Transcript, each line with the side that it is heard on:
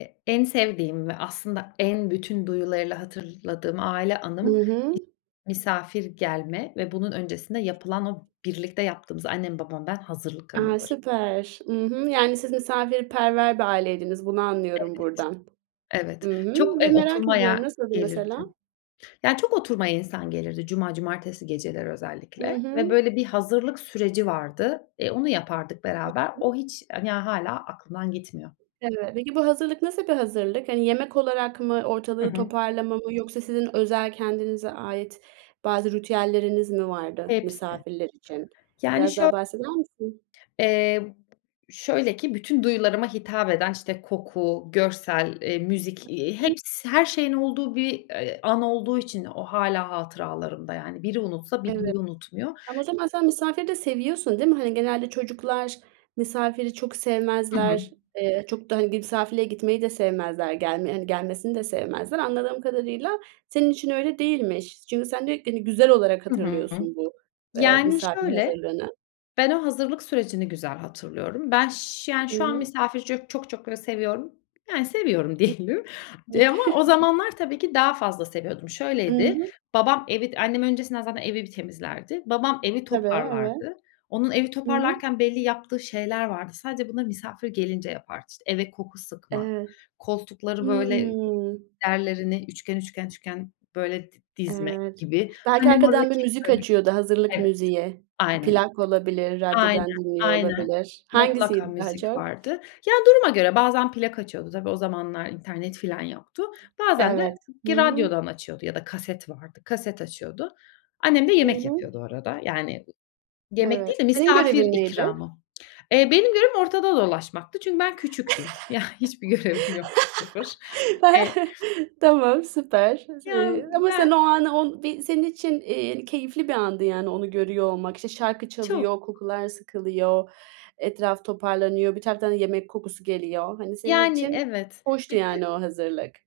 left: E en sevdiğim ve aslında en bütün duyularıyla hatırladığım aile
right: Hı
left: anım
right: hı.
left: [unintelligible] misafir gelme ve bunun öncesinde yapılan o birlikte yaptığımız; annem, babam, ben hazırlık
right: A!
left: anıları.
right: Süper. Hı hı, yani siz misafirperver bir aileydiniz, bunu
left: Evet.
right: anlıyorum buradan.
left: Evet.
right: Hı hı,
left: Çok, eee,
right: ve merak ediyorum
left: oturmaya
right: nasıldı
left: gelirdi
right: mesela?
left: yani çok oturmaya insan gelirdi cuma, cumartesi geceleri
right: Hı
left: özellikle ve
right: hı.
left: böyle bir hazırlık süreci vardı. Eee, Onu yapardık beraber. O
right: [unintelligible]
left: hiç a ya, hâlâ aklımdan gitmiyor.
right: Evet. Peki bu hazırlık nasıl bir hazırlık? Hani, yemek olarak mı,
left: Hı
right: ortalığı
left: hı.
right: toparlama mı yoksa sizin özel kendinize ait bazı ritüelleriniz mi vardı
left: Hepsi.
right: misafirler için?
left: Yani
right: Biraz
left: şö
right: daha bahseder misin?
left: Eee, şöyle ki bütün duyularıma hitap eden, işte, koku, görsel, eee, müzik, eee,
right: [unintelligible]
left: heps her şeyin olduğu bir, eee, an olduğu için o hâlâ hatıralarımda yani biri unutsa bir
right: Evet.
left: duyu unutmuyor.
right: Tam o zaman sen misafiri de seviyorsun, değil mi? Hani, genelde çocuklar misafiri çok
left: Hı hı
right: sevmezler. Eee, çok da, hani, bir misafirliğe gitmeyi de sevmezler. Gelme hani, gelmesini de sevmezler. Anladığım kadarıyla senin için öyle değilmiş. Çünkü sen diyo ki, hani, güzel olarak
left: Hı hı.
right: hatırlıyorsun bu, eee,
left: Yani
right: misafir
left: şöyle,
right: hazırlığını.
left: ben o hazırlık sürecini güzel hatırlıyorum. Ben, ş yani,
right: Hı
left: şu an
right: hı.
left: misafiri ç çok çok böyle seviyorum. Yani seviyorum
right: I
left: diyelim, eee, ama o zamanlar tabii ki daha fazla seviyordum.
right: I
left: Şöyleydi:
right: hı.
left: Babam evi annem öncesinden zaten evi bir temizlerdi. Babam evi
right: Tabii, evet.
left: toparlardı. Onun evi
right: Hı hı.
left: toparlarken belli yaptığı şeyler vardı. Sadece bunları misafir gelince yapardı. İşte, eve koku sıkmak,
right: Evet.
left: koltukları böyle
right: Hımm.
left: yerlerini üçgen üçgen üçgen böyle dizmek
right: Evet.
left: gibi.
right: Belki
left: Annem o arada
right: arkadan bir
left: kek,
right: müzik
left: börek
right: açıyordu, hazırlık
left: Evet.
right: müziği.
left: Aynen öyle.
right: Plak olabilir,
left: Aynen,
right: radyodan dinliyor
left: aynen.
right: olabilir.
left: Mutlaka
right: Hangisiydi daha
left: müzik
right: çok?
left: vardı. Ya, duruma göre bazen plak açıyordu, -tabii, o zamanlar internet filan yoktu bazen de
right: Evet, hı
left: ki
right: hı.
left: radyodan açıyordu ya da kaset vardı, kaset açıyordu. Annem de
right: Hı
left: yemek
right: hı.
left: yapıyordu o arada. Yani, yemek
right: Evet.
left: değil de
right: Senin
left: misafir
right: görevin neydi?
left: ikramı. Eee, benim görevim ortada dolaşmaktı çünkü ben küçüktüm. Ya, hiçbir görevim yoktu, sıfır. Eee
right: Tamam, süper.
left: Ya,
right: Eee, ama sen
left: ben
right: o anı, on bir senin için, eee, keyifli bir andı yani onu görüyor olmak. İşte, şarkı
left: Çok.
right: çalıyor, kokular sıkılıyor, etraf toparlanıyor, bir taraftan yemek kokusu geliyor. Hani, senin
left: Yani,
right: için
left: evet.
right: hoştu
left: Bir de
right: yani o hazırlık.